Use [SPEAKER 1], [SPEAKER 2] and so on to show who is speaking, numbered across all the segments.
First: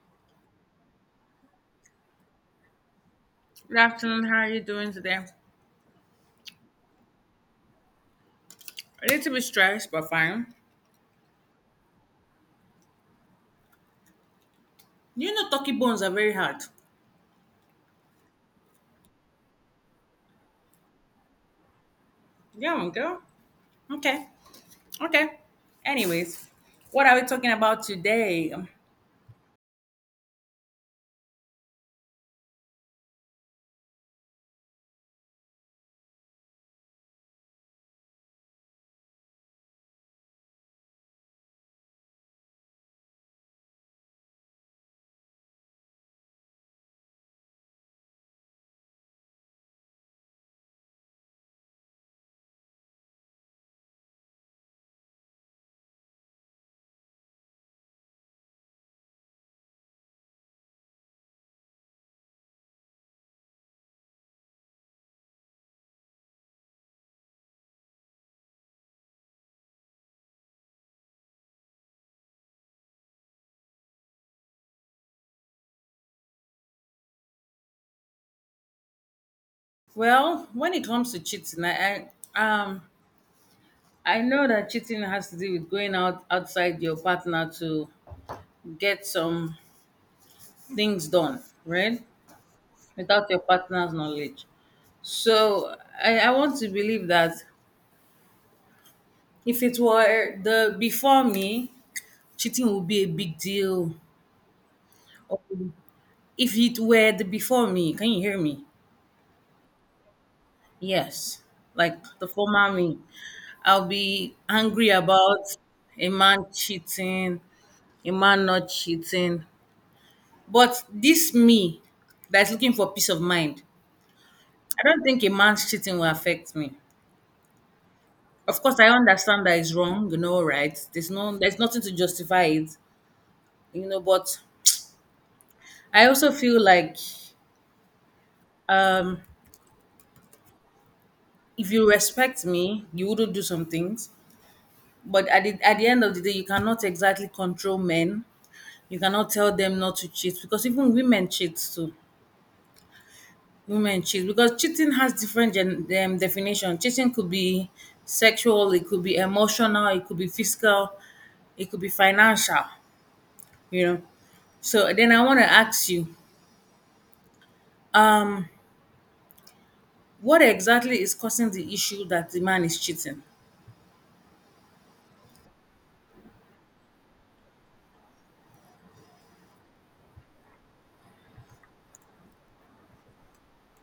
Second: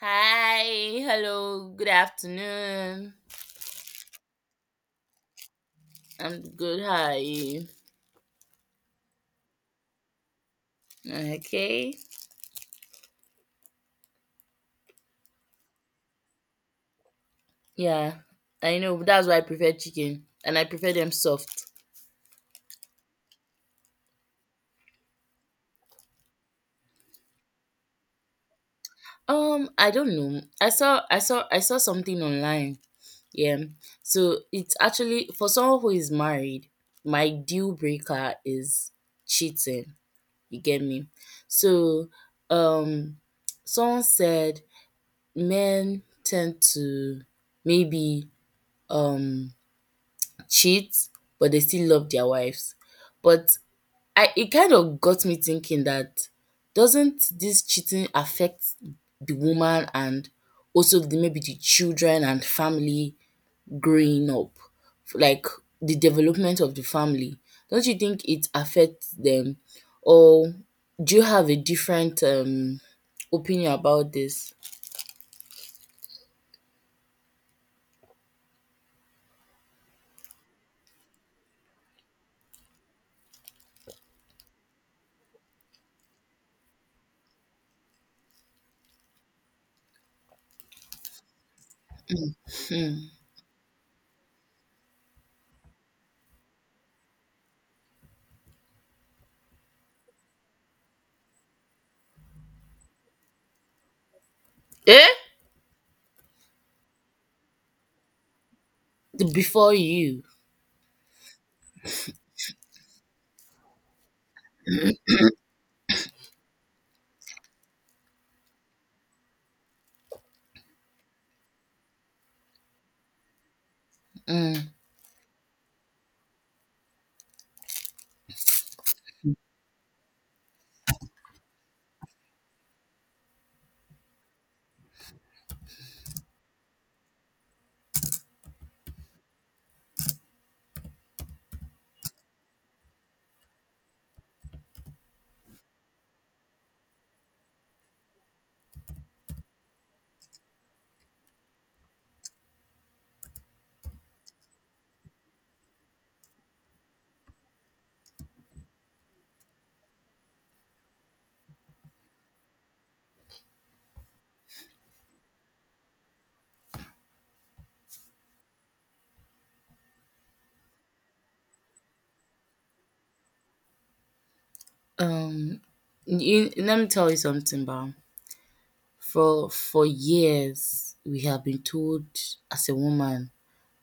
[SPEAKER 1] Hi, hello, good afternoon.
[SPEAKER 2] Good afternoon. How are you doing today? A
[SPEAKER 1] I'm good, how are you?
[SPEAKER 2] little bit stressed, but fine.
[SPEAKER 1] Okay.
[SPEAKER 2] You know, turkey bones are very hard.
[SPEAKER 1] Yeah, I know, that's why I prefer chicken and I prefer them soft.
[SPEAKER 2] Yeah, girl. Okay. Okay. Anyways, what are we talking about today?
[SPEAKER 1] I don't know. I saw something online. Yeah. So it's actually for someone who is married, my deal breaker is cheating. You get me? So um someone said men tend to maybe um cheat, but they still love their wives. But I it kind of got me thinking that doesn't this cheating affect the woman and also maybe the children and family growing up, like the development of the family? Don't you think it affects them? Or do you have a different opinion about this?
[SPEAKER 2] Well, when it comes to cheating, I I know that cheating has to do with going out outside your partner to get some things done, right?
[SPEAKER 1] Hmm.
[SPEAKER 2] Without your partner's knowledge. So I want to believe that if it were the before me, cheating would be a big deal.
[SPEAKER 1] Eh?
[SPEAKER 2] Or if it were the before me, can you hear me?
[SPEAKER 1] Before you,
[SPEAKER 2] Yes, like the former me, I'll be angry about a man cheating, a man not cheating. But this me that's looking for peace of mind,
[SPEAKER 1] mm,
[SPEAKER 2] I don't think a man's cheating will affect me. Of course, I understand that it's wrong, you know, right? There's nothing to justify it, you know. But I also feel like um if you respect me, you wouldn't do some things. But at the end of the day, you cannot exactly control men. You cannot tell them not to cheat because even women cheat too. Women cheat because cheating has different definition. Cheating could be sexual, it could be emotional, it could be physical, it could be financial. You know. So then I want to ask you, um, what exactly is causing the issue that the man is cheating?
[SPEAKER 1] um, you, let me tell you something, Bao. For years, we have been told as a woman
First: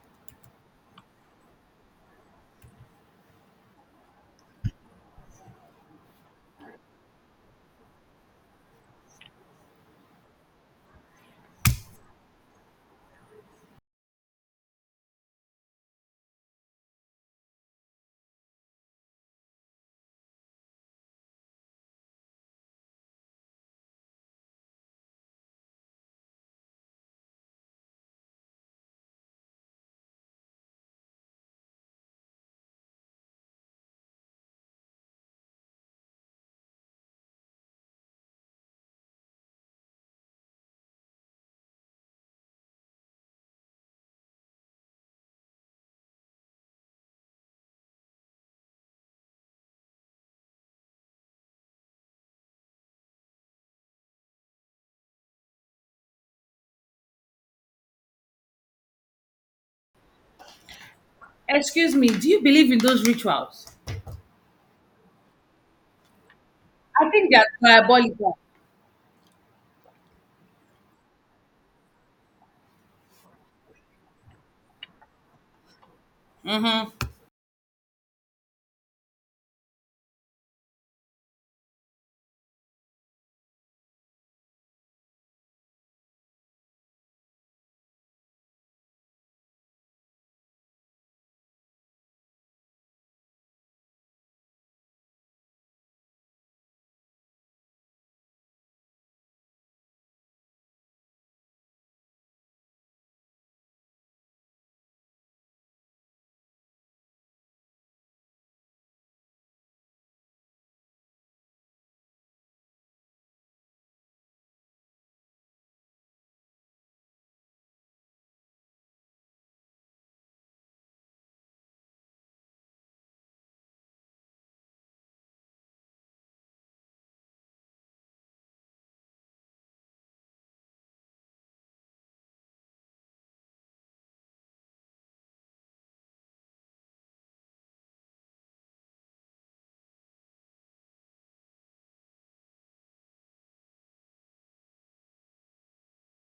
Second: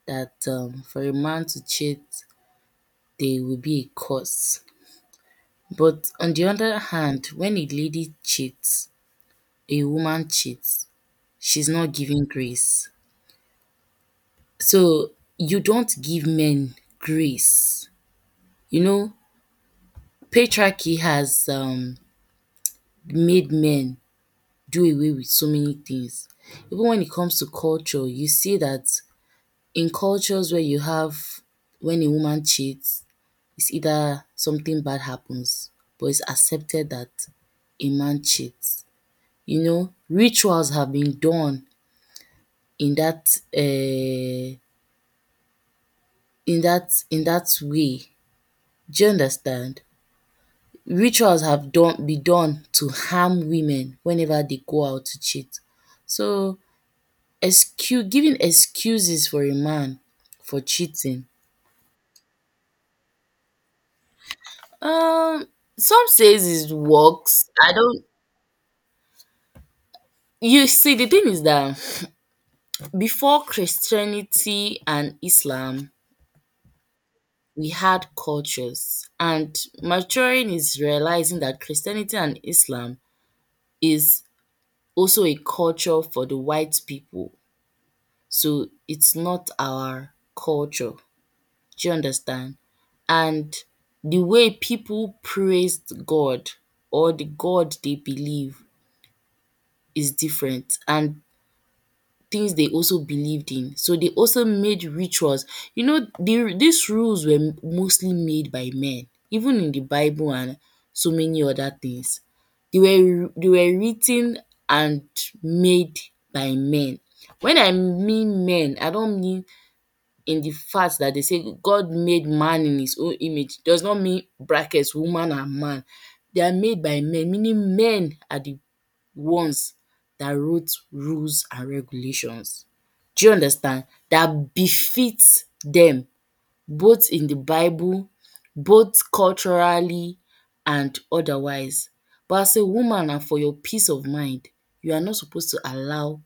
[SPEAKER 1] that for a man to cheat, there will be a cost. But on the other hand, when a lady cheats, a woman cheats, she's not giving grace. So you don't give men grace. You know, patriarchy has made men do away with so many things. Even when it comes to culture, you see that in cultures where you have when a woman cheats, it's either something bad happens, but it's accepted that a man cheats. You know, rituals have been done in that uh, in that way. Do you understand? Rituals have done be done to harm women whenever they go out to cheat. So excuse giving excuses for a man for cheating.
[SPEAKER 2] Excuse me, do you believe in those rituals?
[SPEAKER 1] Um, some says it
[SPEAKER 2] I think they're
[SPEAKER 1] works. I don't.
[SPEAKER 2] diabolical.
[SPEAKER 1] You see, the thing is that before Christianity and Islam, we had cultures, and maturing is realizing that Christianity and Islam is also a culture for the white people. So it's not our culture. Do you understand? And the way people praised God or the God they believe is different, and things they also believed in. So they also made rituals. You know, these rules were mostly made by men, even in the Bible and so many other things. They were written and made by men. When I mean men, I don't mean in the fact that they say God made man in his own image. Does not mean brackets woman and man. They are made by men, meaning men are the ones dat wrote rules and regulations. Do you understand? Dat befit dem both in di bible, both culturally and otherwise. But as a woman na for your peace of mind, you are not suppose to allow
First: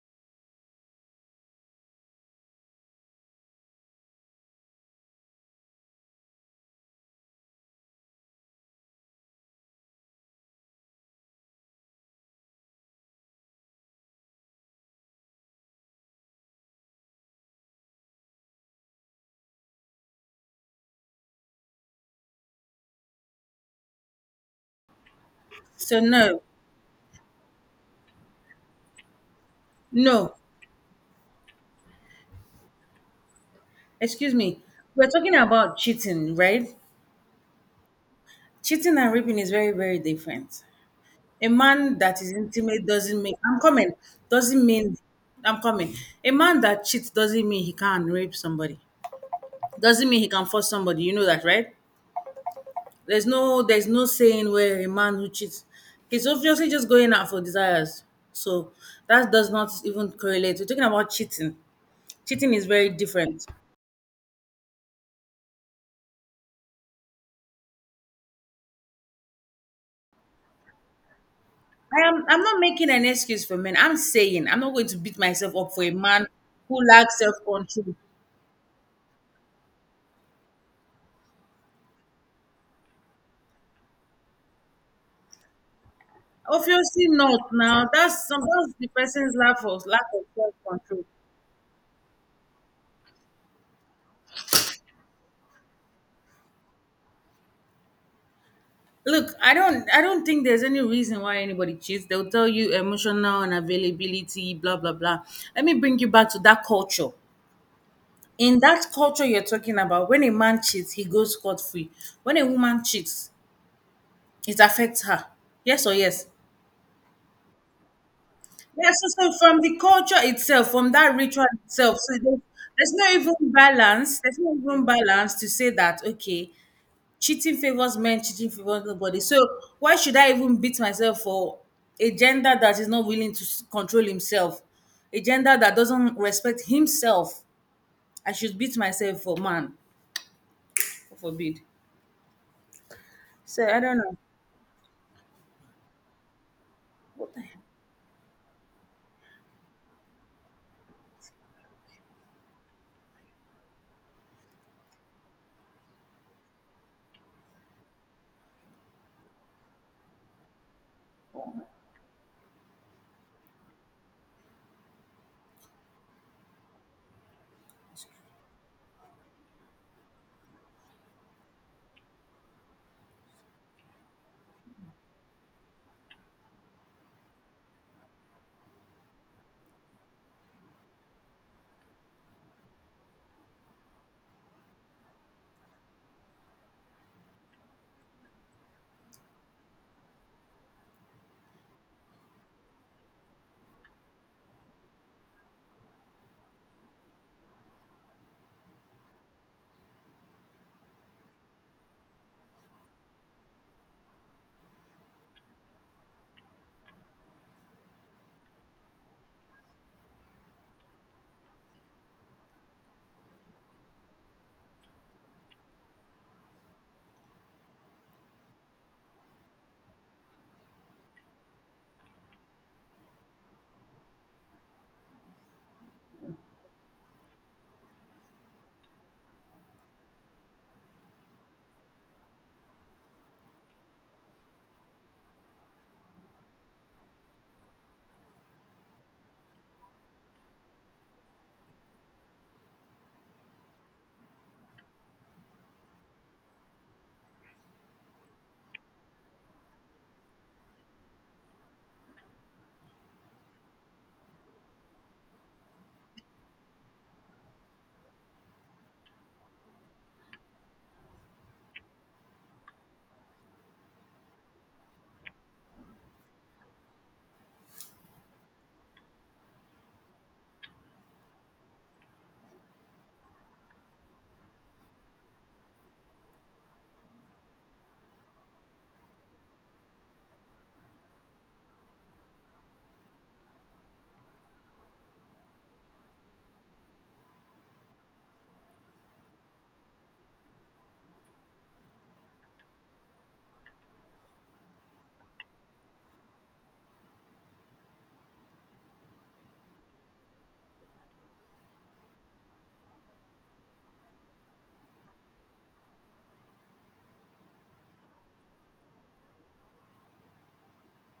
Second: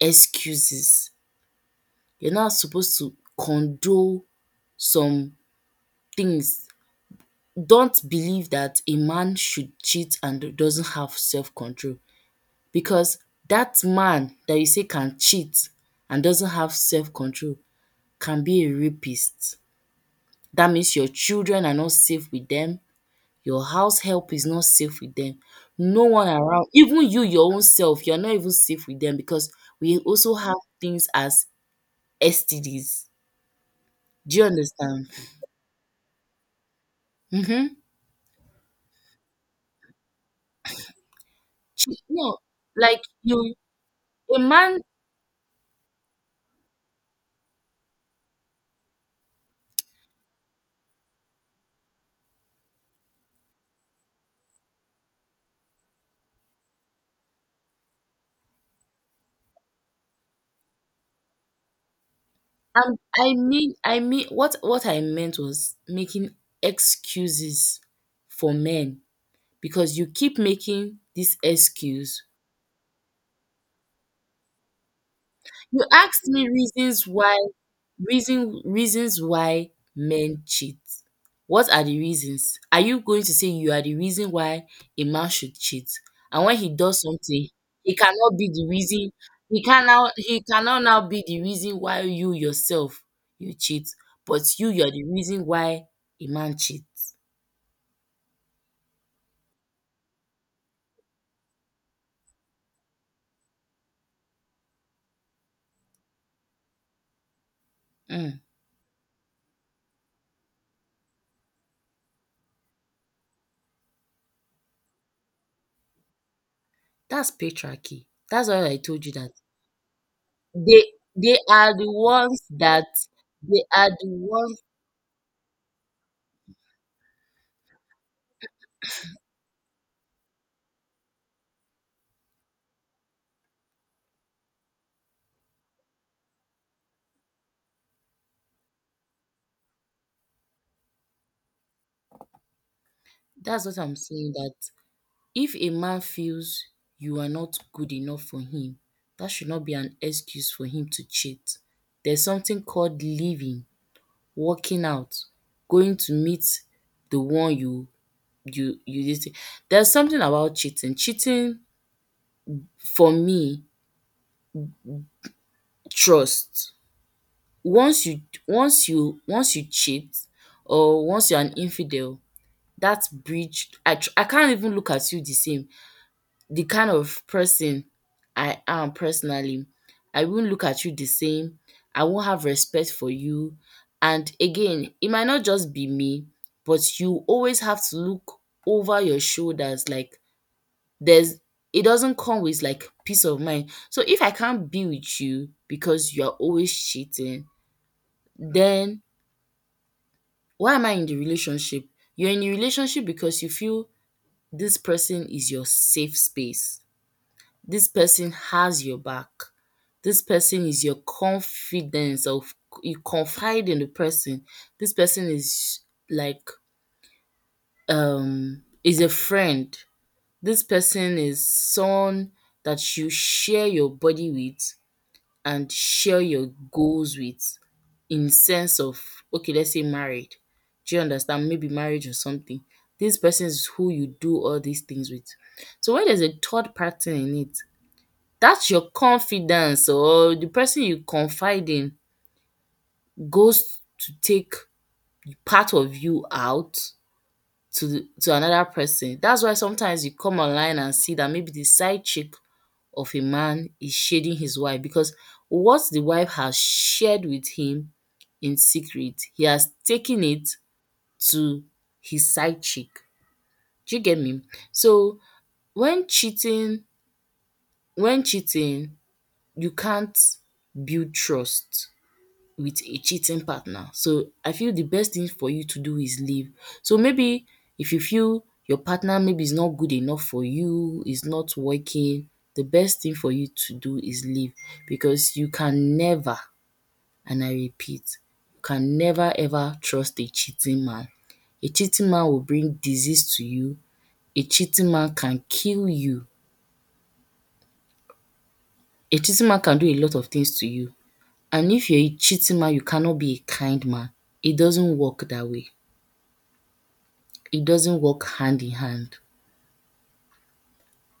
[SPEAKER 1] excuses, you are not suppose to condone some things. Don't believe dat a man should cheat and doesn't have self control. Because that man that you say can cheat and doesn't have self control can be a rapist. That means your children are not safe with them, your house help is not safe with them,
[SPEAKER 2] So
[SPEAKER 1] no one
[SPEAKER 2] no,
[SPEAKER 1] around, even you your own self, you're not even safe with them because we
[SPEAKER 2] no,
[SPEAKER 1] also have things as STDs.
[SPEAKER 2] Excuse
[SPEAKER 1] Do you
[SPEAKER 2] me.
[SPEAKER 1] understand?
[SPEAKER 2] We're talking about cheating, right?
[SPEAKER 1] Mhm.
[SPEAKER 2] Cheating and raping is very, very different. A man that is
[SPEAKER 1] No,
[SPEAKER 2] intimate
[SPEAKER 1] like
[SPEAKER 2] doesn't mean
[SPEAKER 1] you
[SPEAKER 2] I'm coming.
[SPEAKER 1] a
[SPEAKER 2] Doesn't
[SPEAKER 1] man,
[SPEAKER 2] mean I'm coming. A man that cheats doesn't mean he can't rape somebody. Doesn't mean he can force somebody. You know that, right? There's no saying where a man who cheats he's obviously just going out for desires. So that does not even correlate. We're talking about cheating. Cheating is very
[SPEAKER 1] and I
[SPEAKER 2] different.
[SPEAKER 1] mean I mean what I meant was making excuses for men because you keep making this
[SPEAKER 2] I
[SPEAKER 1] excuse.
[SPEAKER 2] am I'm not making an excuse for men. I'm saying I'm not going to beat myself up for
[SPEAKER 1] You
[SPEAKER 2] a man
[SPEAKER 1] asked me
[SPEAKER 2] who
[SPEAKER 1] reasons
[SPEAKER 2] lacks self
[SPEAKER 1] why
[SPEAKER 2] control.
[SPEAKER 1] reasons why men cheat. What are the reasons? Are you going to say you are the reason why a man should cheat? And when he does
[SPEAKER 2] Obviously
[SPEAKER 1] something,
[SPEAKER 2] not. Now
[SPEAKER 1] he
[SPEAKER 2] that's
[SPEAKER 1] cannot
[SPEAKER 2] some
[SPEAKER 1] be the
[SPEAKER 2] that's the
[SPEAKER 1] reason
[SPEAKER 2] person's lack of lack of
[SPEAKER 1] he
[SPEAKER 2] self
[SPEAKER 1] cannot
[SPEAKER 2] control.
[SPEAKER 1] now be the reason why you yourself you cheat, but you're the reason why a man cheats.
[SPEAKER 2] Look, I don't think there's any reason why anybody cheats. They'll tell you emotional unavailability, blah blah blah. Let me bring you back to that culture.
[SPEAKER 1] Mm,
[SPEAKER 2] In that culture you're talking about, when a man cheats, he goes scot free. When a woman cheats, it affects her. Yes or yes?
[SPEAKER 1] that's patriarchy. That's why I
[SPEAKER 2] Yes,
[SPEAKER 1] told you
[SPEAKER 2] so,
[SPEAKER 1] that.
[SPEAKER 2] so from the culture itself, from
[SPEAKER 1] They
[SPEAKER 2] that
[SPEAKER 1] they
[SPEAKER 2] ritual
[SPEAKER 1] are the
[SPEAKER 2] itself, so there's,
[SPEAKER 1] ones that
[SPEAKER 2] there's no even
[SPEAKER 1] they are the
[SPEAKER 2] balance. There's no
[SPEAKER 1] ones
[SPEAKER 2] even balance to say that okay, cheating favors men, cheating favors nobody. So why should I even beat myself for a gender that is not willing to control himself, a gender that doesn't respect himself? I should beat myself for man, God forbid. So
[SPEAKER 1] That's what
[SPEAKER 2] I
[SPEAKER 1] I'm
[SPEAKER 2] don't know.
[SPEAKER 1] saying, that if a man feels you are not good enough for him, that should not be an excuse for him to cheat. There's something called leaving, walking out, going to meet the one you did. There's something about cheating. Cheating for me, trust. Once you once you cheat or once you're an infidel, that bridge I can't even look at you the same. The kind of person I am personally, I won't look at you the same, I won't have respect for you. And again, it might not just be me, but you always have to look over your shoulders, like there's, it doesn't come with like peace of mind. So if I can't be with you because you're always cheating, then why am I in the relationship? You're in a relationship because you feel this person is your safe space. This person has your back. This person is your confidence of, you confide in the person. This person is like is a friend. This person is someone that you share your body with and share your goals with, in sense of, okay, let's say married, do you understand, maybe marriage or something. This person is who you do all these things with. So when there's a third person in it, that's your confidence, or the person you confide in goes to take part of you out to another person. That's why sometimes you come online and see that maybe the side chick of a man is shading his wife because what the wife has shared with him in secret, he has taken it to his side chick. Do you get me? So when cheating when cheating, you can't build trust with a cheating partner. So I feel the best thing for you to do is leave. So maybe if you feel your partner maybe is not good enough for you, is not working, the best thing for you to do is leave, because you can never, and I repeat, you can never ever trust a cheating man. A cheating man will bring disease to you. A cheating man can kill you. A cheating man can do a lot of things to you. And if you're a cheating man, you cannot be a kind man. It doesn't work that way. It doesn't work hand in hand.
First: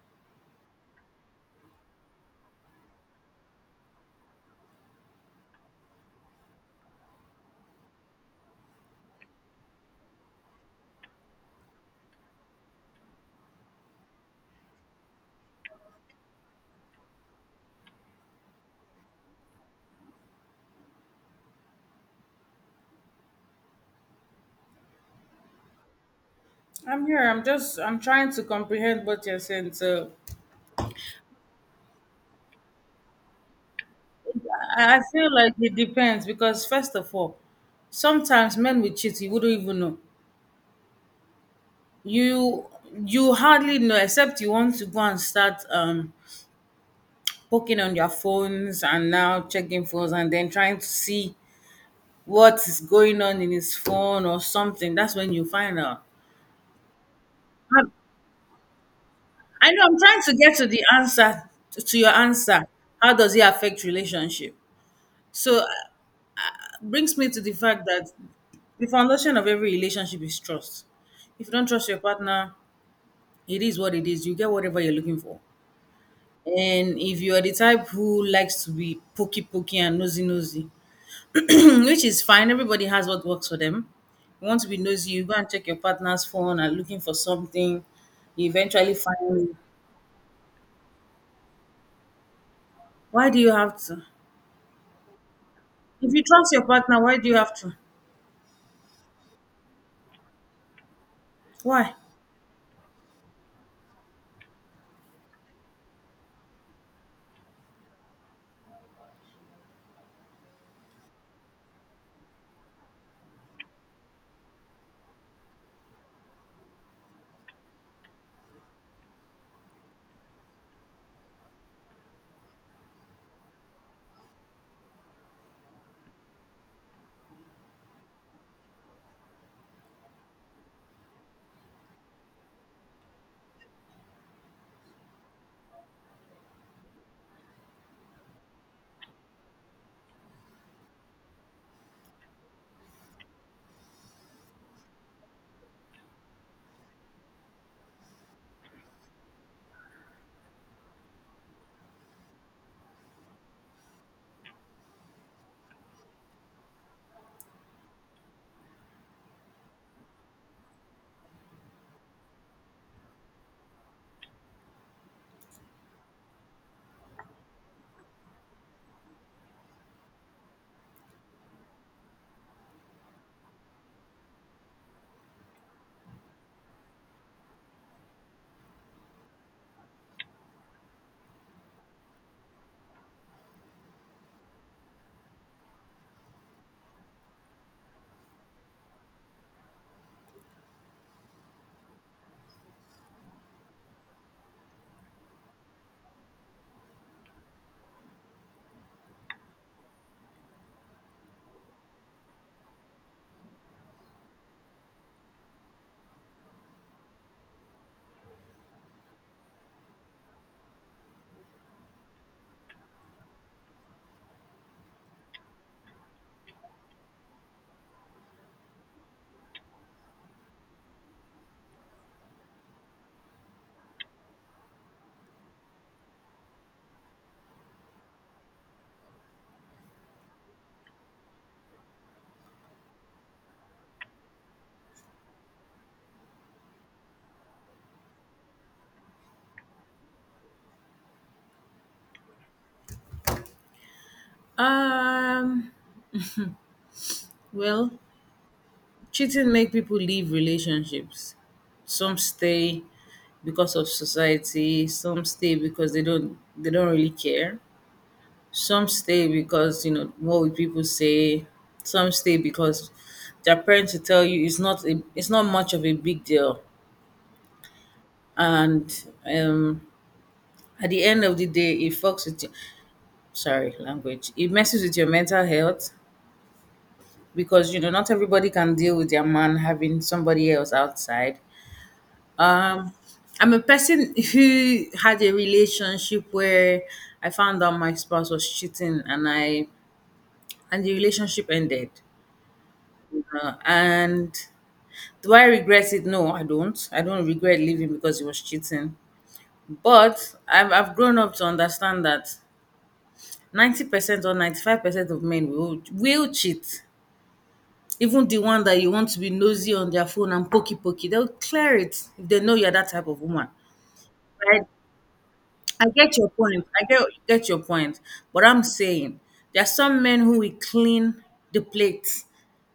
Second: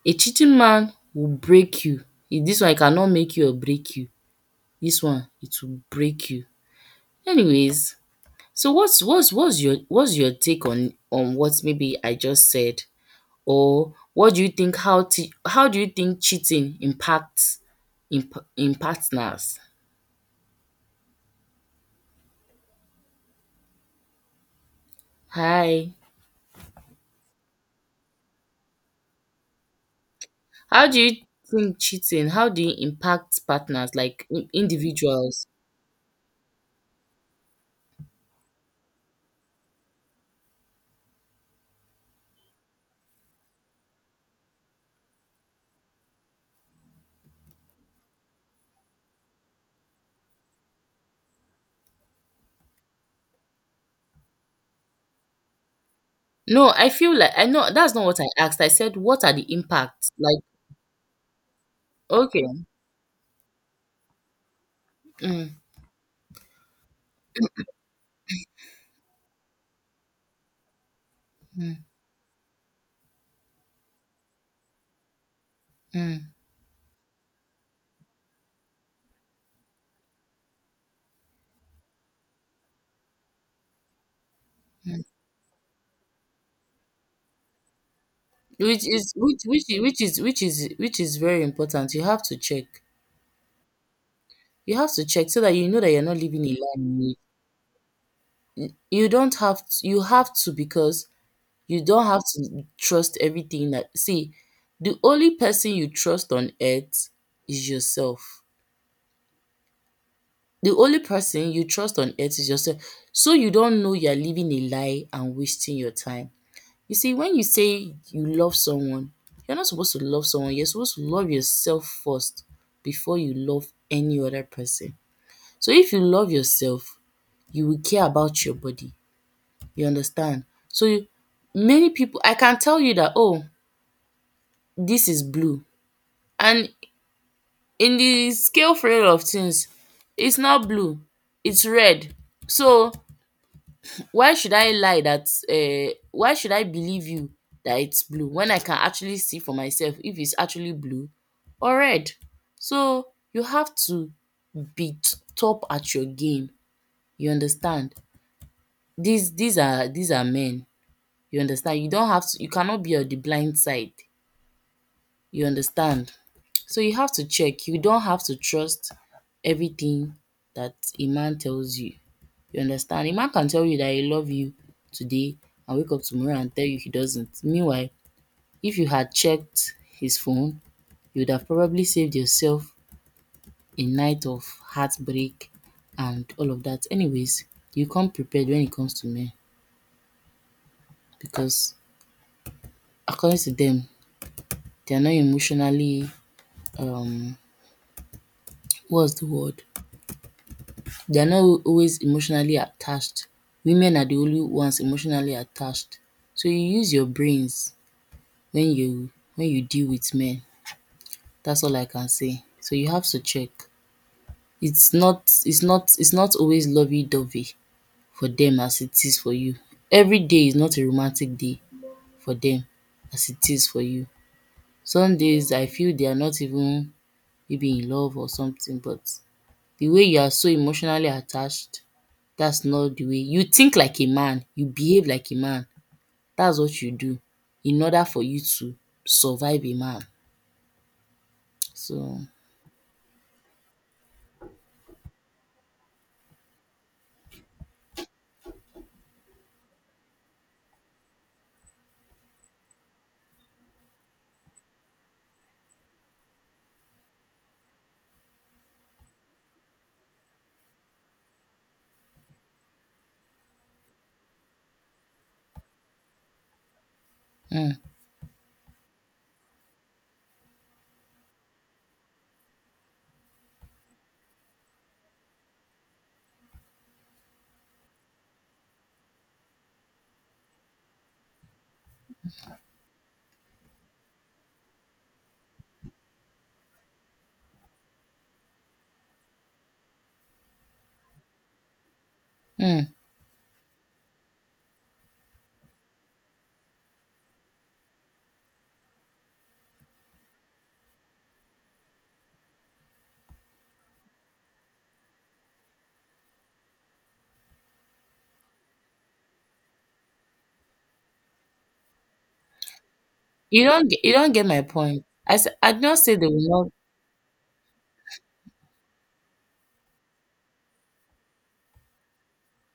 [SPEAKER 1] A cheating man will break you. If this one it cannot make you or break you, this one it will break you. Anyways, so what's your take on what maybe I just said, or what do you think, how do you think cheating impacts in partners? Hi.
[SPEAKER 2] I'm here. I'm just. I'm trying to comprehend what you're saying. So.
[SPEAKER 1] How do you think cheating, how do you impact partners, like
[SPEAKER 2] I feel
[SPEAKER 1] individuals?
[SPEAKER 2] like it depends because first of all, sometimes men will cheat, you wouldn't even know. You you hardly know except you want to go and start poking on your phones and now checking phones and then trying to see what is going on in his phone or something. That's when you find out.
[SPEAKER 1] No, I feel like I know
[SPEAKER 2] I
[SPEAKER 1] that's not what I asked. I said, "What are the
[SPEAKER 2] I know I'm
[SPEAKER 1] impacts?"
[SPEAKER 2] trying to
[SPEAKER 1] Like,
[SPEAKER 2] get to the answer to your
[SPEAKER 1] okay,
[SPEAKER 2] answer. How does it affect relationship?
[SPEAKER 1] mm,
[SPEAKER 2] So brings me to the fact that the foundation of every relationship is trust. If you don't
[SPEAKER 1] mm,
[SPEAKER 2] trust your partner, it is what it is. You get whatever you're looking for.
[SPEAKER 1] mm.
[SPEAKER 2] And if you are the type who likes to be pokey pokey and nosy nosy, which is fine, everybody has what works for them. You want to be nosy, you go and check your partner's phone and looking for something. You eventually find it.
[SPEAKER 1] Which is which is which is which is very important. You have to check.
[SPEAKER 2] Why do you have to?
[SPEAKER 1] You have to check so that you know that you're
[SPEAKER 2] If
[SPEAKER 1] not
[SPEAKER 2] you
[SPEAKER 1] living
[SPEAKER 2] trust
[SPEAKER 1] a
[SPEAKER 2] your
[SPEAKER 1] lie
[SPEAKER 2] partner,
[SPEAKER 1] in it.
[SPEAKER 2] why do you have to?
[SPEAKER 1] You don't have to, you have to, because you
[SPEAKER 2] Why?
[SPEAKER 1] don't have to trust everything that see. The only person you trust on earth is yourself. The only person you trust on earth is yourself. So you don't know you're living a lie and wasting your time. You see, when you say you love someone, you're not supposed to love someone. You're supposed to love yourself first before you love any other person. So if you love yourself, you will care about your body. You understand? So you- many people, I can tell you that, oh, this is blue. And in the scale frame of things, it's not blue, it's red. So why should I lie that why should I believe you that it's blue when I can actually see for myself if it's actually blue or red? So you have to be top at your game. You understand? These are men. You understand? You don't have to, you cannot be on the blind side. You understand? So you have to check. You don't have to trust everything that a man tells you. You understand? A man can tell you that he love you today and wake up tomorrow and tell you he doesn't. Meanwhile, if you had checked his phone, you would have probably saved yourself a night of heartbreak and all of that. Anyways, you come prepared when it comes to men because according to them, they are not emotionally um what's the word? They are not always emotionally attached. Women are the only ones emotionally attached. So you use your brains when you deal with men. That's all I can say. So you have to check. It's not always lovey dovey for them as it is for you. Every day is not a romantic day for them as it is for you. Some days I feel they are not even maybe in love or something, but the way you are so emotionally attached, that's not the way you think like a man, you behave like a man. That's what you do in order for you to survive a man. So
[SPEAKER 2] Um. Well, cheating make people leave relationships. Some stay because of society, some stay because they don't really care. Some stay because, you know, what would people say? Some stay because their parents will tell you it's not much of a big deal.
[SPEAKER 1] mm,
[SPEAKER 2] And at the end of the day it fucks with you sorry, language. It messes with your mental health because you know not everybody can deal with their man having somebody else outside. Um, I'm a person who had a relationship where I found out my spouse was cheating, and the relationship ended.
[SPEAKER 1] mm.
[SPEAKER 2] And Do I regret it? No, I don't. I don't regret leaving because he was cheating. But I've grown up to understand that 90% or 95% of men will cheat. Even the one that you want to be nosy on their phone and pokey pokey, they'll clear it if they know you're that type of woman.
[SPEAKER 1] You don't get
[SPEAKER 2] By
[SPEAKER 1] my point. I did
[SPEAKER 2] I
[SPEAKER 1] not say
[SPEAKER 2] get
[SPEAKER 1] they
[SPEAKER 2] your
[SPEAKER 1] will
[SPEAKER 2] point.
[SPEAKER 1] not
[SPEAKER 2] I Get your point. But I'm saying there are some men who will clean the plate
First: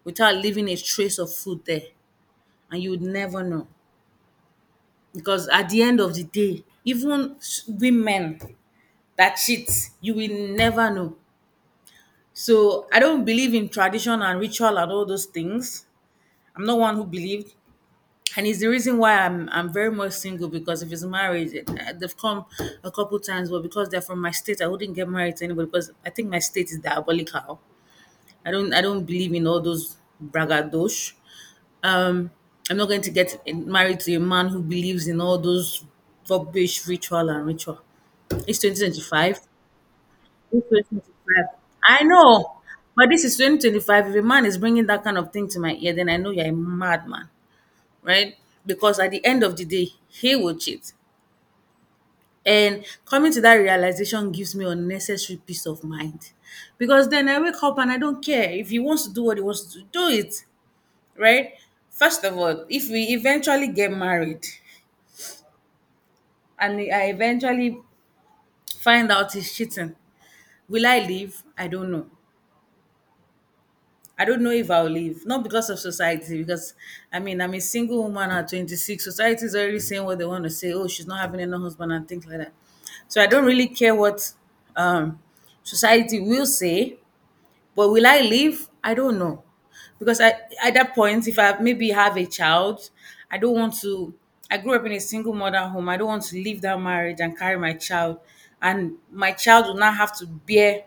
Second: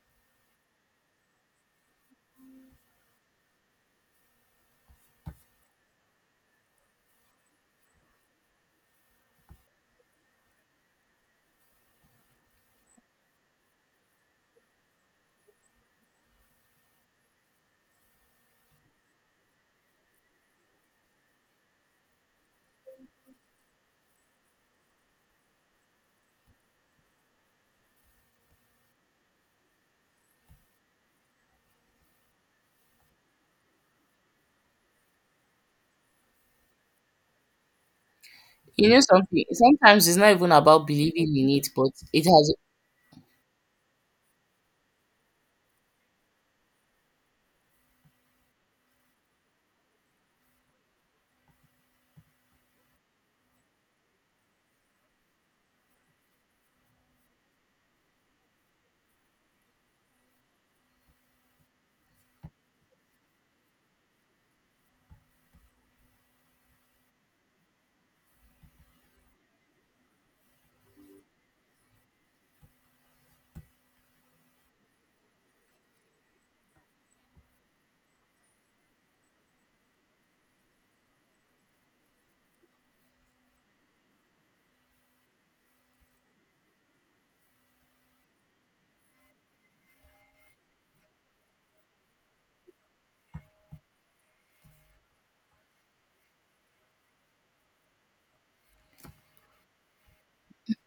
[SPEAKER 2] without leaving a trace of food there, and you would never know. Because at the end of the day, even women that cheat, you will never know. So I don't believe in tradition and ritual and all those things. I'm not one who believed. And it's the reason why I'm very much single because if it's married, eh, they've come a couple times, but because they're from my state, I wouldn't get married to anybody because I think my state is diabolical. I don't believe in all those braggadosh. Um, I'm not going to get married to a man who believes in all those rubbish ritual and ritual. It's
[SPEAKER 1] you know
[SPEAKER 2] 2025.
[SPEAKER 1] something, Sometimes it's not
[SPEAKER 2] It's
[SPEAKER 1] even about believing in
[SPEAKER 2] 2025.
[SPEAKER 1] it, but
[SPEAKER 2] I
[SPEAKER 1] it
[SPEAKER 2] know,
[SPEAKER 1] has.
[SPEAKER 2] but this is 2025. If a man is bringing that kind of thing to my ear, then I know you're a madman right? Because at the end of the day, he will cheat. And coming to that realization gives me unnecessary peace of mind. Because then I wake up and I don't care. If he wants to do what he wants to do, do it, right? First of all, if we eventually get married and I eventually find out he's cheating, will I leave? I don't know. I don't know if I'll leave. Not because of society, because I mean, I'm a single woman at 26. Society is already saying what they want to say. Oh, she's not having enough husband and things like that. So I don't really care what um, society will say, but will I leave? I don't know. Because I, at that point, if I maybe have a child, I don't want to. I grew up in a single mother home. I don't want to leave that marriage and carry my child. And my child will not have to bear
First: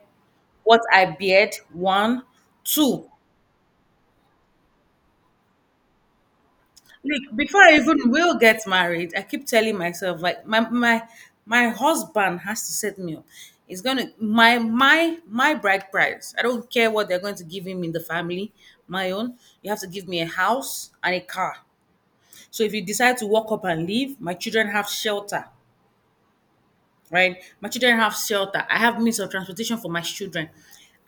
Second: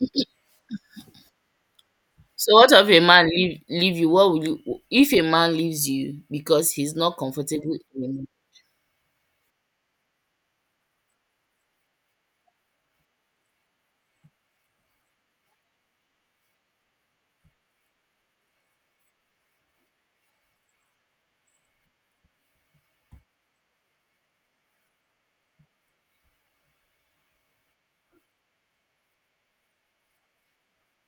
[SPEAKER 2] what I beard, one,
[SPEAKER 1] So what if a
[SPEAKER 2] two.
[SPEAKER 1] man leave you? What will you If a man leaves you because he's not
[SPEAKER 2] Look, before I
[SPEAKER 1] comfortable
[SPEAKER 2] even
[SPEAKER 1] in it?
[SPEAKER 2] will get married, I keep telling myself like my husband has to set me up. It's gonna my bride price. I don't care what they're going to give him in the family, my own. You have to give me a house and a car. So if you decide to walk up and leave, my children have shelter, right? My children have shelter. I have means of transportation for my children.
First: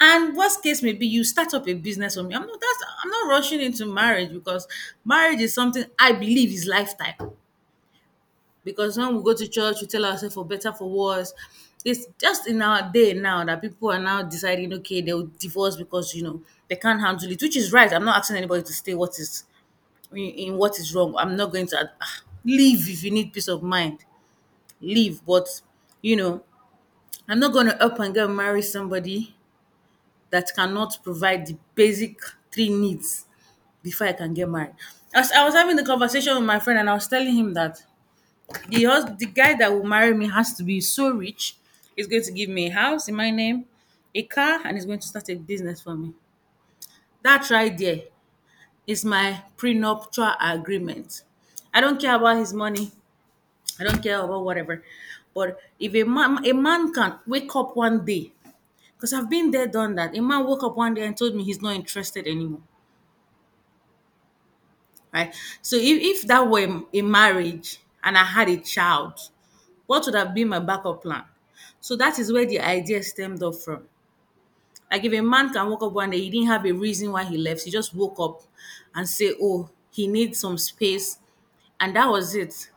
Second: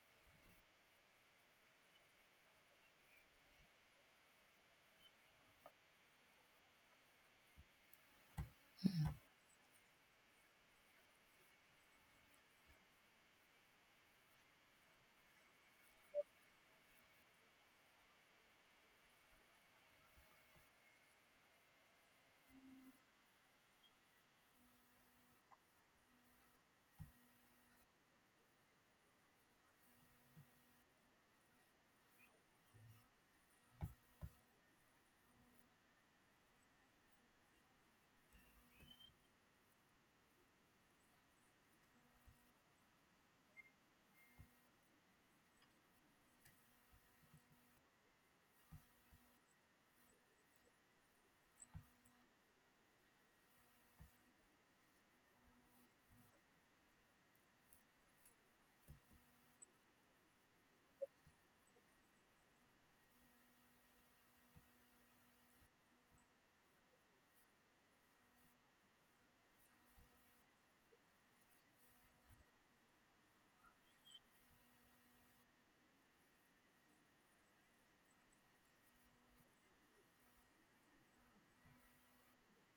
[SPEAKER 2] And worst case may be you start up a business for me. I'm not rushing into marriage because marriage is something I believe is lifetime. Because when we go to church, we tell ourselves for better, for worse. It's just in our day now that people are now deciding, okay, they'll divorce because, you know, they can't handle it, which is right. I'm not asking anybody to stay what is in what is wrong. I'm not going to leave if you need peace of mind. Leave. But, you know, I'm not going to up and go and marry somebody that cannot provide the basic three needs before I can get married. As I was having the conversation with my friend and I was telling him that the guy that will marry me has to be so rich. He's going to give me a house in my name, a car, and he's going to start a business for me. That right there is my prenuptial agreement. I don't care about his money. I don't care about whatever. But if a man can wake up one day, because I've been there, done that. A man woke up one day and told me he's not interested anymore. Right. So if that were a marriage and I had a child, what would have been my backup plan? So that is where the idea stemmed up from. Like if a man can wake up one day, he didn't have a reason why he left. He just woke up and say, "Oh, he needs some space," and that was it.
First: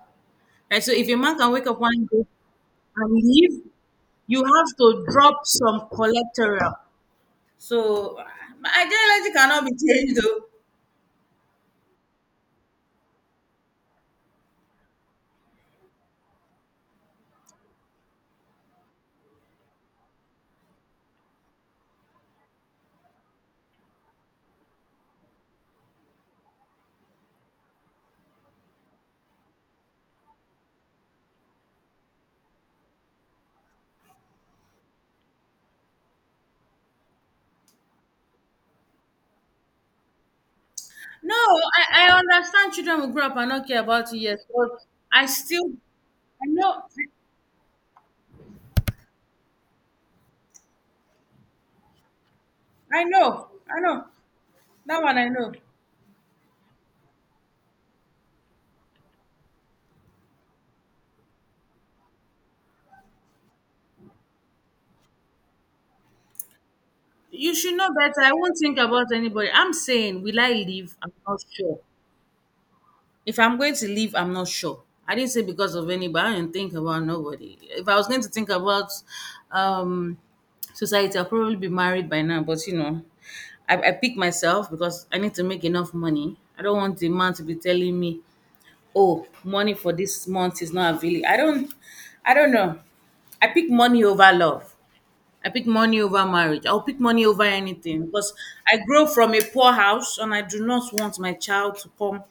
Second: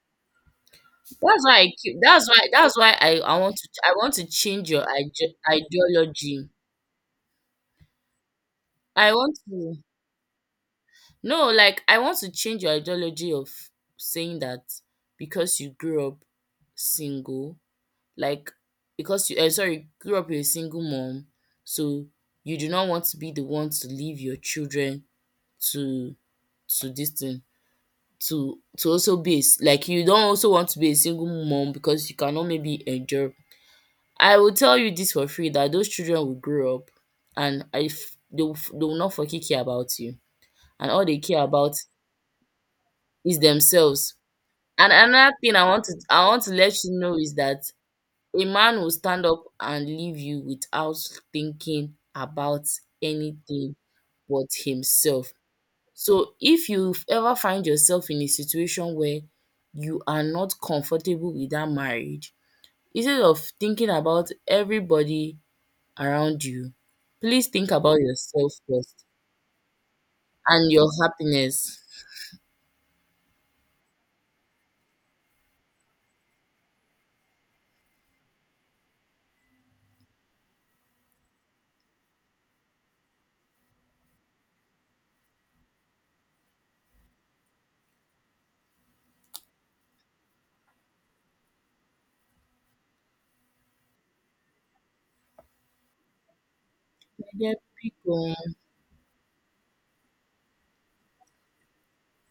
[SPEAKER 2] Right. So if a man
[SPEAKER 1] That's
[SPEAKER 2] can
[SPEAKER 1] why I
[SPEAKER 2] wake up
[SPEAKER 1] keep
[SPEAKER 2] one day
[SPEAKER 1] that's why
[SPEAKER 2] and leave,
[SPEAKER 1] I want to
[SPEAKER 2] you
[SPEAKER 1] change
[SPEAKER 2] have
[SPEAKER 1] your
[SPEAKER 2] to drop some
[SPEAKER 1] ideology.
[SPEAKER 2] collateral. So my
[SPEAKER 1] I
[SPEAKER 2] ideology
[SPEAKER 1] want
[SPEAKER 2] cannot be
[SPEAKER 1] to—
[SPEAKER 2] changed though.
[SPEAKER 1] no, like I want to change your ideology of saying that because you grew up single, like, because you sorry, grew up with a single mom, so you do not want to be the one to leave your children to— to this thing, to— to also be a like, you don't also want to be a single mom because you cannot maybe endure. I will tell you this for free that those children will grow up, and if they will, they will not fucking care about you, and all they
[SPEAKER 2] No,
[SPEAKER 1] care about
[SPEAKER 2] I understand children will grow up
[SPEAKER 1] is
[SPEAKER 2] and not care about
[SPEAKER 1] themselves.
[SPEAKER 2] you, yes, but
[SPEAKER 1] And
[SPEAKER 2] I
[SPEAKER 1] another thing i
[SPEAKER 2] still
[SPEAKER 1] want to i want
[SPEAKER 2] I
[SPEAKER 1] to let
[SPEAKER 2] know.
[SPEAKER 1] you know is that a man will stand up and leave you without thinking about
[SPEAKER 2] I know,
[SPEAKER 1] anything
[SPEAKER 2] I know.
[SPEAKER 1] but
[SPEAKER 2] That one
[SPEAKER 1] himself.
[SPEAKER 2] I know.
[SPEAKER 1] So if you ever find yourself in a situation where you are not comfortable with that marriage, instead of thinking about everybody around you, please
[SPEAKER 2] You
[SPEAKER 1] think
[SPEAKER 2] should know
[SPEAKER 1] about
[SPEAKER 2] better. I
[SPEAKER 1] yourself
[SPEAKER 2] won't think
[SPEAKER 1] first
[SPEAKER 2] about anybody. I'm saying, will I
[SPEAKER 1] and your
[SPEAKER 2] leave? I'm not
[SPEAKER 1] happiness.
[SPEAKER 2] sure. If I'm going to leave, I'm not sure. I didn't say because of anybody. I didn't think about nobody. If I was going to think about um, society, I'll probably be married by now. But you know, I pick myself because I need to make enough money. I don't want the man to be telling me, "Oh, money for this month is not available." I don't. I don't know. I pick money over love. I pick money over marriage. I'll pick money
[SPEAKER 1] I
[SPEAKER 2] over
[SPEAKER 1] get, big
[SPEAKER 2] anything because
[SPEAKER 1] one.
[SPEAKER 2] I grow from a poor house and I do not want my child to come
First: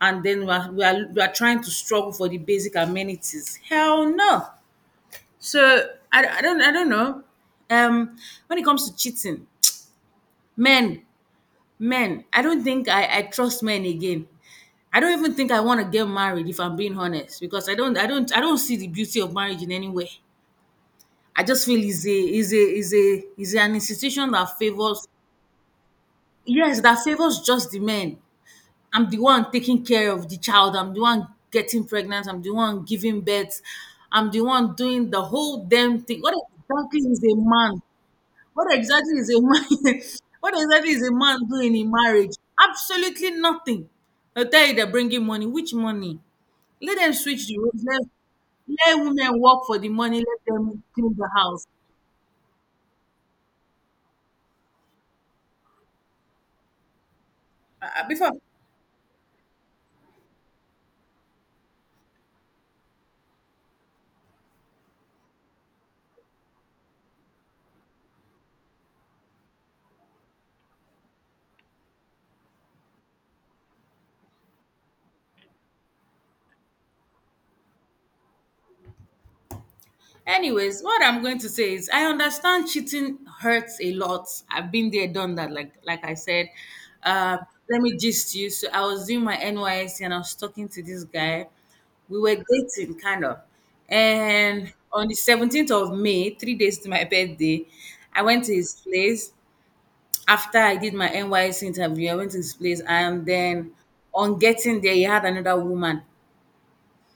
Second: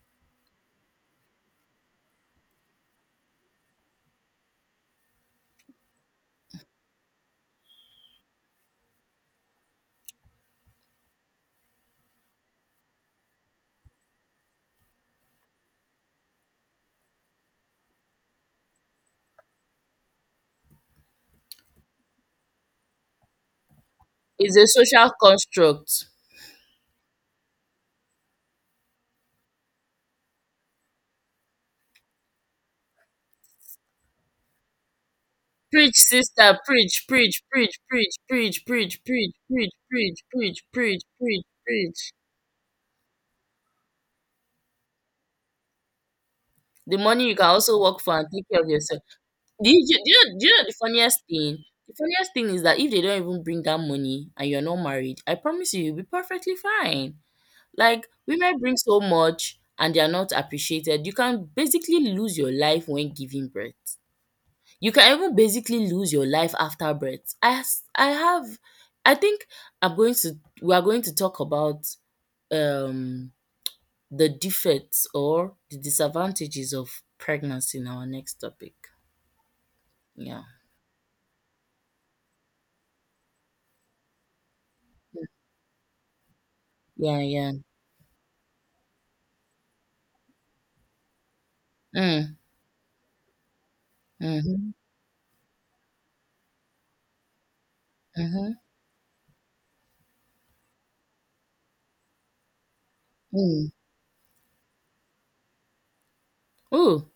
[SPEAKER 2] and then we are trying to struggle for the basic amenities. Hell no. So I don't know. Um, when it comes to cheating, men, men, I don't think I trust men again. I don't even think I want to get married if I'm being honest because I don't see the beauty of marriage in any way. I just feel is a is an institution that
[SPEAKER 1] It's a
[SPEAKER 2] favors.
[SPEAKER 1] social construct.
[SPEAKER 2] Yes, that favors just the men. I'm the one taking care of the child. I'm the one getting pregnant. I'm the one giving birth. I'm the one doing the whole
[SPEAKER 1] Preach,
[SPEAKER 2] damn thing. What
[SPEAKER 1] sister,
[SPEAKER 2] exactly
[SPEAKER 1] preach,
[SPEAKER 2] is a
[SPEAKER 1] preach, preach,
[SPEAKER 2] man?
[SPEAKER 1] preach, preach,
[SPEAKER 2] What
[SPEAKER 1] preach, preach,
[SPEAKER 2] exactly is
[SPEAKER 1] preach,
[SPEAKER 2] a man?
[SPEAKER 1] preach,
[SPEAKER 2] What
[SPEAKER 1] preach,
[SPEAKER 2] exactly
[SPEAKER 1] preach,
[SPEAKER 2] is a man
[SPEAKER 1] preach,
[SPEAKER 2] doing in
[SPEAKER 1] preach.
[SPEAKER 2] marriage? Absolutely nothing. I tell you, they're bringing money. Which money?
[SPEAKER 1] The
[SPEAKER 2] Let them
[SPEAKER 1] money you can
[SPEAKER 2] switch the
[SPEAKER 1] also
[SPEAKER 2] roles.
[SPEAKER 1] work
[SPEAKER 2] Let,
[SPEAKER 1] for and take care of yourself.
[SPEAKER 2] let women work for the money. Let
[SPEAKER 1] Do you know the
[SPEAKER 2] them clean
[SPEAKER 1] funniest
[SPEAKER 2] the
[SPEAKER 1] thing?
[SPEAKER 2] house.
[SPEAKER 1] The funniest thing is that if they don't even bring that money and you're not married, I promise you, you'll be perfectly fine.
[SPEAKER 2] Uh,
[SPEAKER 1] Like,
[SPEAKER 2] before
[SPEAKER 1] women bring so much and they are not appreciated. You can basically lose your life when giving birth. You can even basically lose your life after birth. I have— I think I'm going to— we are going to talk about um the defects or the disadvantages of pregnancy in our next topic. Yeah.
[SPEAKER 2] Anyways, what I'm going to say is I understand cheating hurts a lot. I've been there, done that, like I said.
[SPEAKER 1] Yeah,
[SPEAKER 2] Uh,
[SPEAKER 1] yeah.
[SPEAKER 2] Let me gist you. So I was doing my NYSC and I was talking to this guy. We were
[SPEAKER 1] Mm,
[SPEAKER 2] dating kind of.
[SPEAKER 1] mm-hmm,
[SPEAKER 2] And on the 17th of May, 3 days to my birthday, I went
[SPEAKER 1] mm-hmm,
[SPEAKER 2] to his place. After I did my NYSC interview, I went to his place, and then
[SPEAKER 1] mm.
[SPEAKER 2] on getting there, he had another woman.
[SPEAKER 1] Ooh,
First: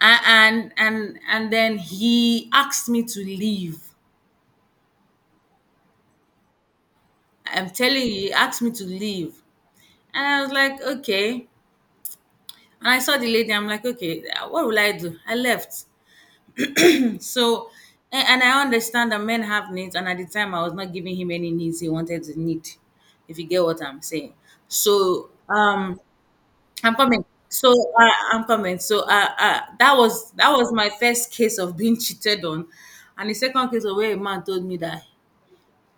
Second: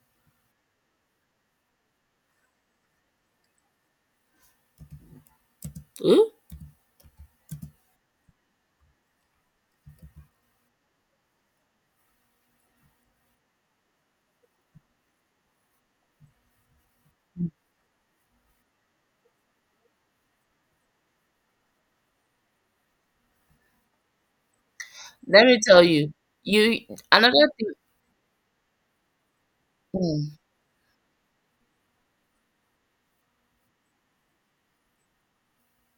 [SPEAKER 2] And then he asked me to leave.
[SPEAKER 1] ooh.
[SPEAKER 2] I'm telling you, he asked me to leave. And I was like, okay. And I saw the lady, I'm like, okay, what will I do? I left. So, and I understand that men have needs. And at the time, I was not giving him any needs he wanted to need, if you get what I'm saying. So,
[SPEAKER 1] Let me tell you. You— another thing.
[SPEAKER 2] I'm coming. So uh, uh, that
[SPEAKER 1] Mm.
[SPEAKER 2] was that was my first case of being cheated on, and the second case of where a man told me that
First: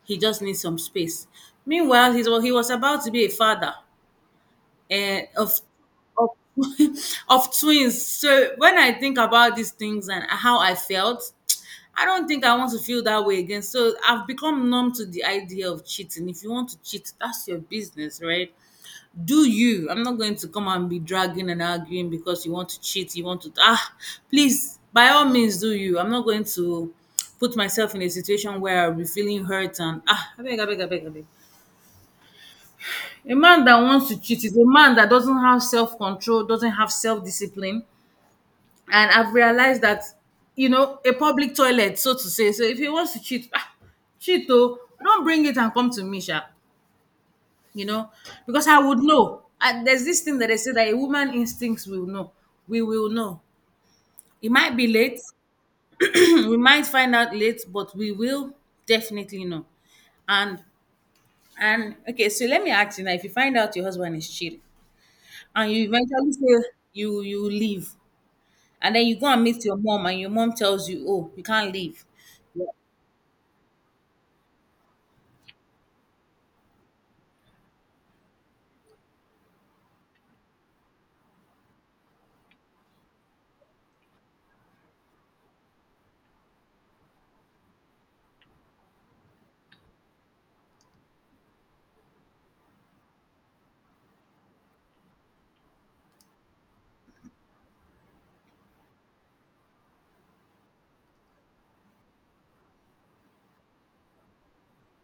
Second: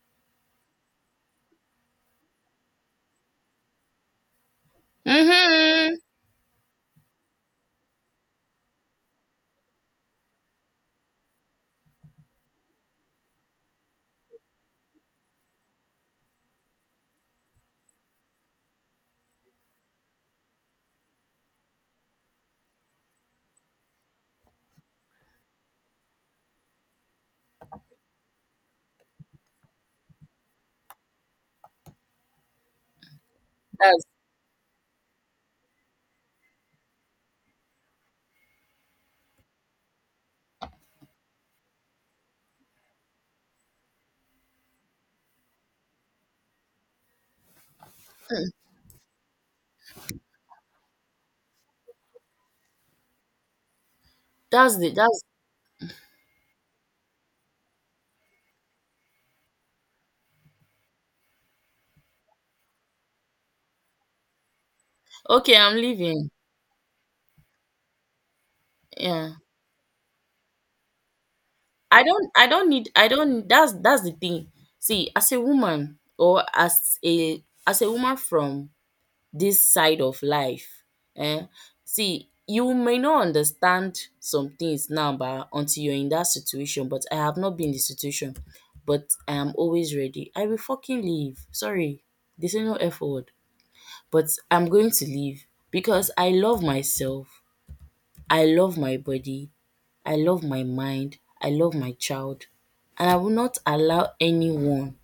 [SPEAKER 2] he just needs some space. Meanwhile, he was about to be a father uh,
[SPEAKER 1] Mm-hmm,
[SPEAKER 2] of
[SPEAKER 1] mm-hmm.
[SPEAKER 2] of, of twins. So when I think about these things and how I felt, I don't think I want to feel that way again. So I've become numb to the idea of cheating. If you want to cheat, that's your business, right? Do you? I'm not going to come and be dragging and arguing because you want to cheat. You want to ah, please by all means do you. I'm not going to put myself in a situation where I'll be feeling hurt and ah, I beg, I beg, I beg, I beg. A man that
[SPEAKER 1] That's
[SPEAKER 2] wants to cheat is a man that doesn't have self control, doesn't have self discipline. And I've realized that, you know, a public toilet, so to say. So if he wants to cheat, ah, cheat, oh, don't bring it and come to me, sha. You know, because I would know. And there's this thing that they say that a woman instincts will know. We will know. It might
[SPEAKER 1] that's
[SPEAKER 2] be
[SPEAKER 1] the
[SPEAKER 2] late.
[SPEAKER 1] that's
[SPEAKER 2] We might find out late, but we will definitely know. And and okay, so let me ask you now. If you find out your husband is cheating,
[SPEAKER 1] okay,
[SPEAKER 2] and
[SPEAKER 1] I'm
[SPEAKER 2] you
[SPEAKER 1] leaving.
[SPEAKER 2] eventually say you leave and then you go
[SPEAKER 1] Yeah.
[SPEAKER 2] and meet your mom and your mom tells you, oh, you can't
[SPEAKER 1] I
[SPEAKER 2] leave.
[SPEAKER 1] don't I
[SPEAKER 2] Yeah.
[SPEAKER 1] don't need I don't That's the thing. See, as a woman, or as a woman from this side of life, eh, see, you may not understand some things now but until you're in that situation. But I have not been in the situation. But I am always ready. I will fucking leave. Sorry. There's no F word. But I'm going to leave because I love myself. I love my body. I love my mind, I love my child, and I will not allow anyone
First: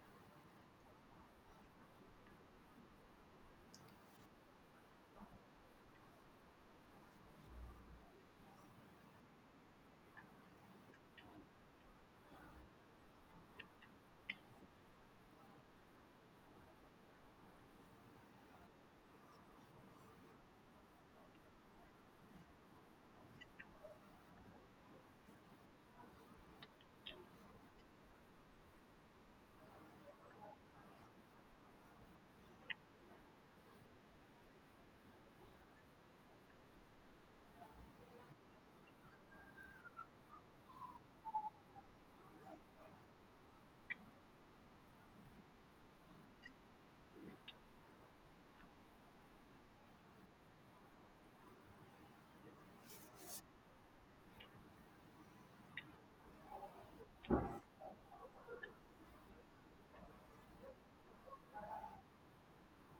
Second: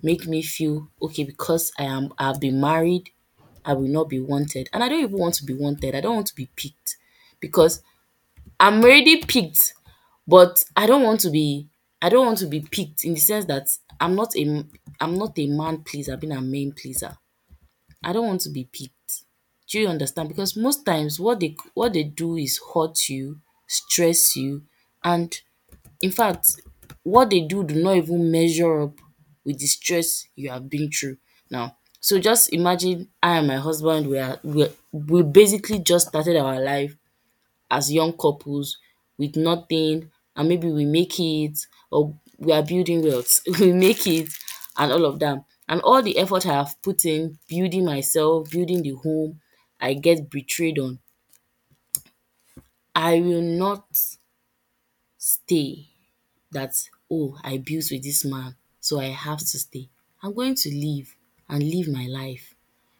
[SPEAKER 1] make me feel okay because I am— I've been married, I will not be wanted. And I don't even want to be wanted. I don't want to be picked because I'm already picked, but I don't want to be— I don't want to be picked in the sense that I'm not a I'm not a man pleaser, being a man pleaser. I don't want to be picked. Do you understand? Because most times what they do is hurt you, stress you, and in fact, what they do do not even measure up with the stress you have been through now. So just imagine I and my husband, we are— we basically just started our life as young couples with nothing, and maybe we make it, or we are building wealth, we make it and all of that. And all the effort I have put in building myself, building the home, I get betrayed on, I will not stay. That, oh, I built with this man, so I have to stay. I'm going to leave and live my life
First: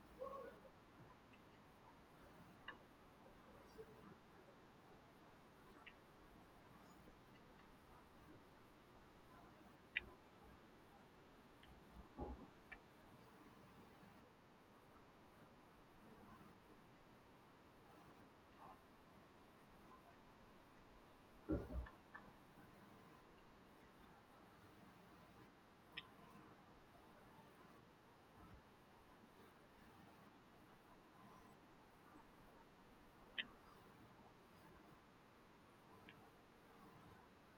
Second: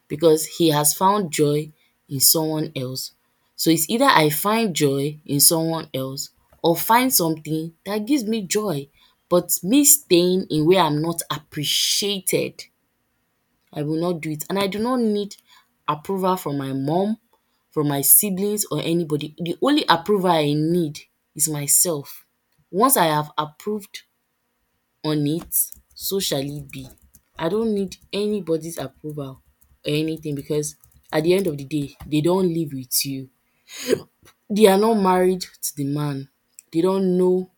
[SPEAKER 1] because he has found joy in someone else. So it's either I find joy in someone else or find something that gives me joy. But me staying in where I'm not appreciated, I will not do it. And I do not need approval from my mom, from my siblings, or anybody. The only approval I need is myself. Once I have approved on it, so shall it be. I don't need anybody's approval or anything because at the end of the day, they don't live with you. They are not married to the man. They don't know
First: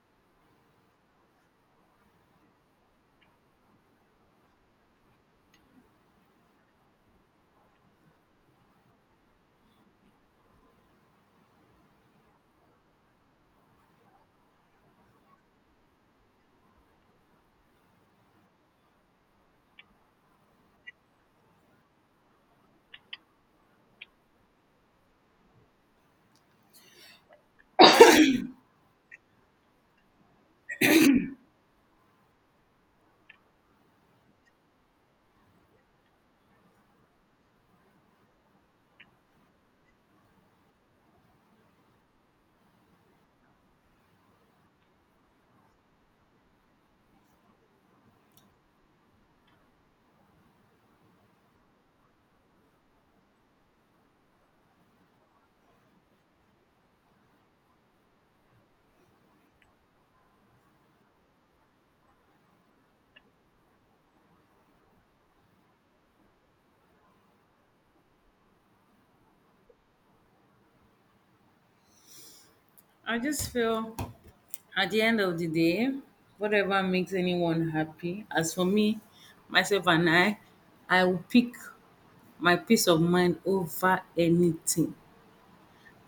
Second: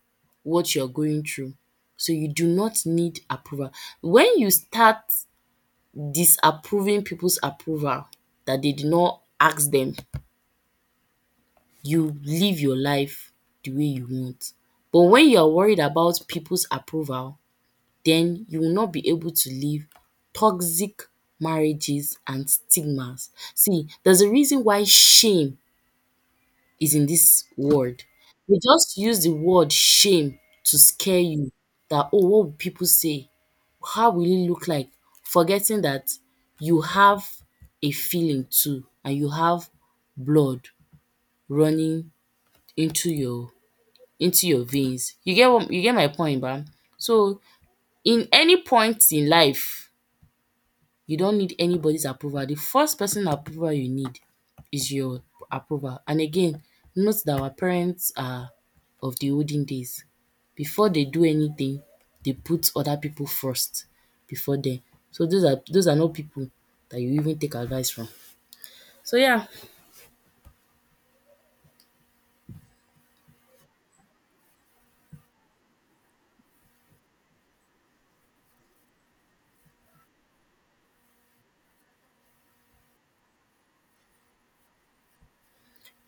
[SPEAKER 1] what you're going through. So you do not need approval. When you start disapproving people's approval that they did not ask them, you live your life the way you want. But when you are worried about people's approval, then you will not be able to leave toxic marriages and stigmas. See, there's a reason why shame is in this word. They just use the word shame to scare you that, oh, what will people say? How will it look like? Forgetting that you have a feeling too and you have blood running into your into your veins. You get what— you get my point, bam. So in any point in life, you don't need anybody's approval. The first person approval you need is your approval. And again, note that our parents are of the olden days. Before they do anything, they put other people first before them. So those are not people that you even take advice from. So yeah,
[SPEAKER 2] I just feel at the end of the day, whatever makes anyone happy, as for me, myself, and I will pick my peace of mind over anything.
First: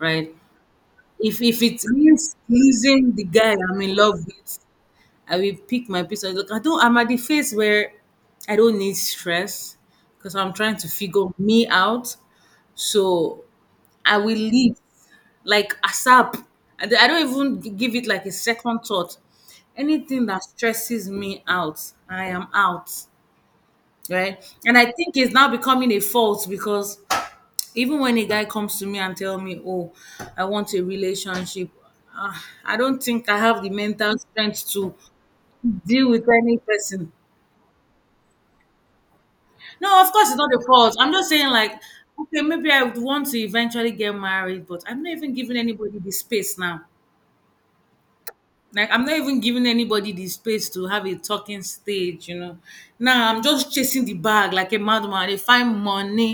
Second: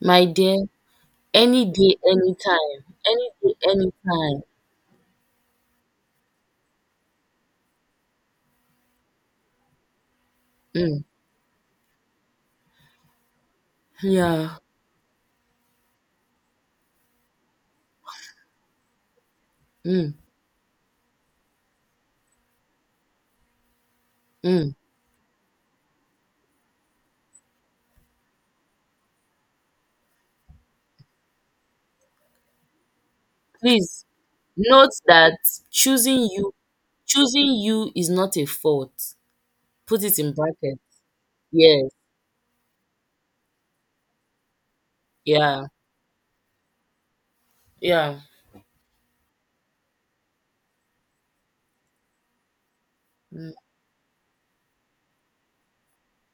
[SPEAKER 1] my dear,
[SPEAKER 2] If
[SPEAKER 1] any
[SPEAKER 2] it
[SPEAKER 1] day,
[SPEAKER 2] means
[SPEAKER 1] anytime,
[SPEAKER 2] losing the
[SPEAKER 1] any
[SPEAKER 2] guy
[SPEAKER 1] day,
[SPEAKER 2] I'm in love
[SPEAKER 1] anytime.
[SPEAKER 2] with, I will pick my piece of look. I don't. I'm at the phase where I don't need stress because I'm trying to
[SPEAKER 1] Mm,
[SPEAKER 2] figure me out. So I will
[SPEAKER 1] yeah.
[SPEAKER 2] leave, like, ASAP. And I don't even give it like a second thought.
[SPEAKER 1] Mm,
[SPEAKER 2] Anything that stresses me out, I am out. Right?
[SPEAKER 1] mm.
[SPEAKER 2] And I think it's now becoming a fault because even when a guy comes to me and tell me, "Oh, I want a relationship," ah, I don't think I have the
[SPEAKER 1] Please
[SPEAKER 2] mental strength
[SPEAKER 1] note
[SPEAKER 2] to
[SPEAKER 1] that
[SPEAKER 2] deal with
[SPEAKER 1] choosing you,
[SPEAKER 2] any person.
[SPEAKER 1] choosing you is not a fault.
[SPEAKER 2] No,
[SPEAKER 1] Put
[SPEAKER 2] of
[SPEAKER 1] it
[SPEAKER 2] course
[SPEAKER 1] in
[SPEAKER 2] it's not the
[SPEAKER 1] brackets.
[SPEAKER 2] fault. I'm just saying like,
[SPEAKER 1] Yes.
[SPEAKER 2] okay, maybe I would want to eventually get married, but I'm not even giving
[SPEAKER 1] Yeah.
[SPEAKER 2] anybody the space now.
[SPEAKER 1] Yeah.
[SPEAKER 2] Like, I'm not even giving anybody the space to have a talking stage, you know. Now I'm
[SPEAKER 1] Mm.
[SPEAKER 2] just chasing the bag like a madman. I find money.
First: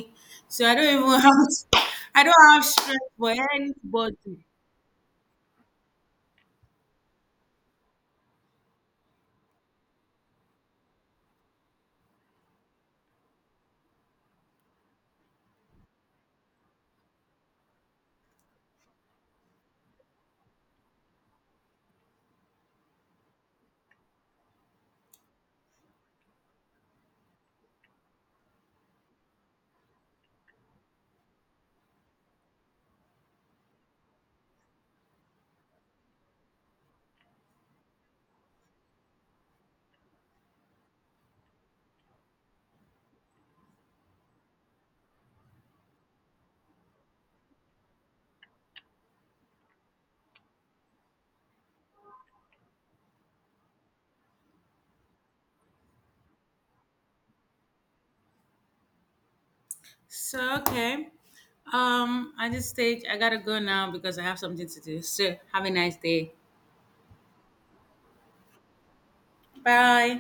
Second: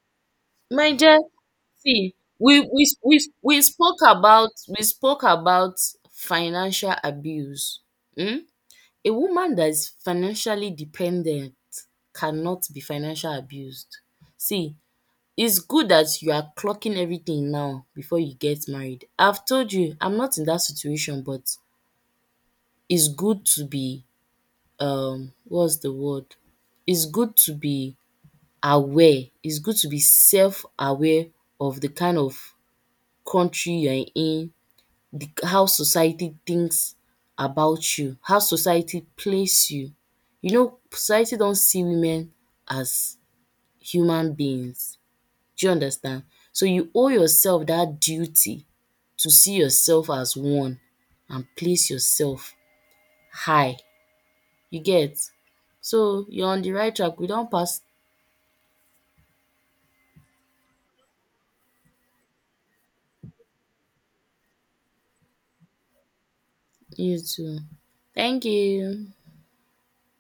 [SPEAKER 2] So I
[SPEAKER 1] My
[SPEAKER 2] don't
[SPEAKER 1] dear,
[SPEAKER 2] even have.
[SPEAKER 1] see,
[SPEAKER 2] I don't have strength for anybody.
[SPEAKER 1] we spoke about financial abuse. Mm? A woman that is financially dependent cannot be financial abused. See, it's good that you are clocking everything now before you get married. I've told you, I'm not in that situation, but it's good to be, um, what's the word? It's good to be aware. It's good to be self aware of the kind of country you're in, the— how society thinks about you, how society place you. You know society don't see women as human beings. Do you understand? So you owe yourself that duty to see yourself as one and place yourself high. You get? So you're on the right track. We don't pass—
[SPEAKER 2] So okay. At this stage I gotta go now because I have something to do. So have a nice day.
[SPEAKER 1] you too. Thank you.
[SPEAKER 2] Bye.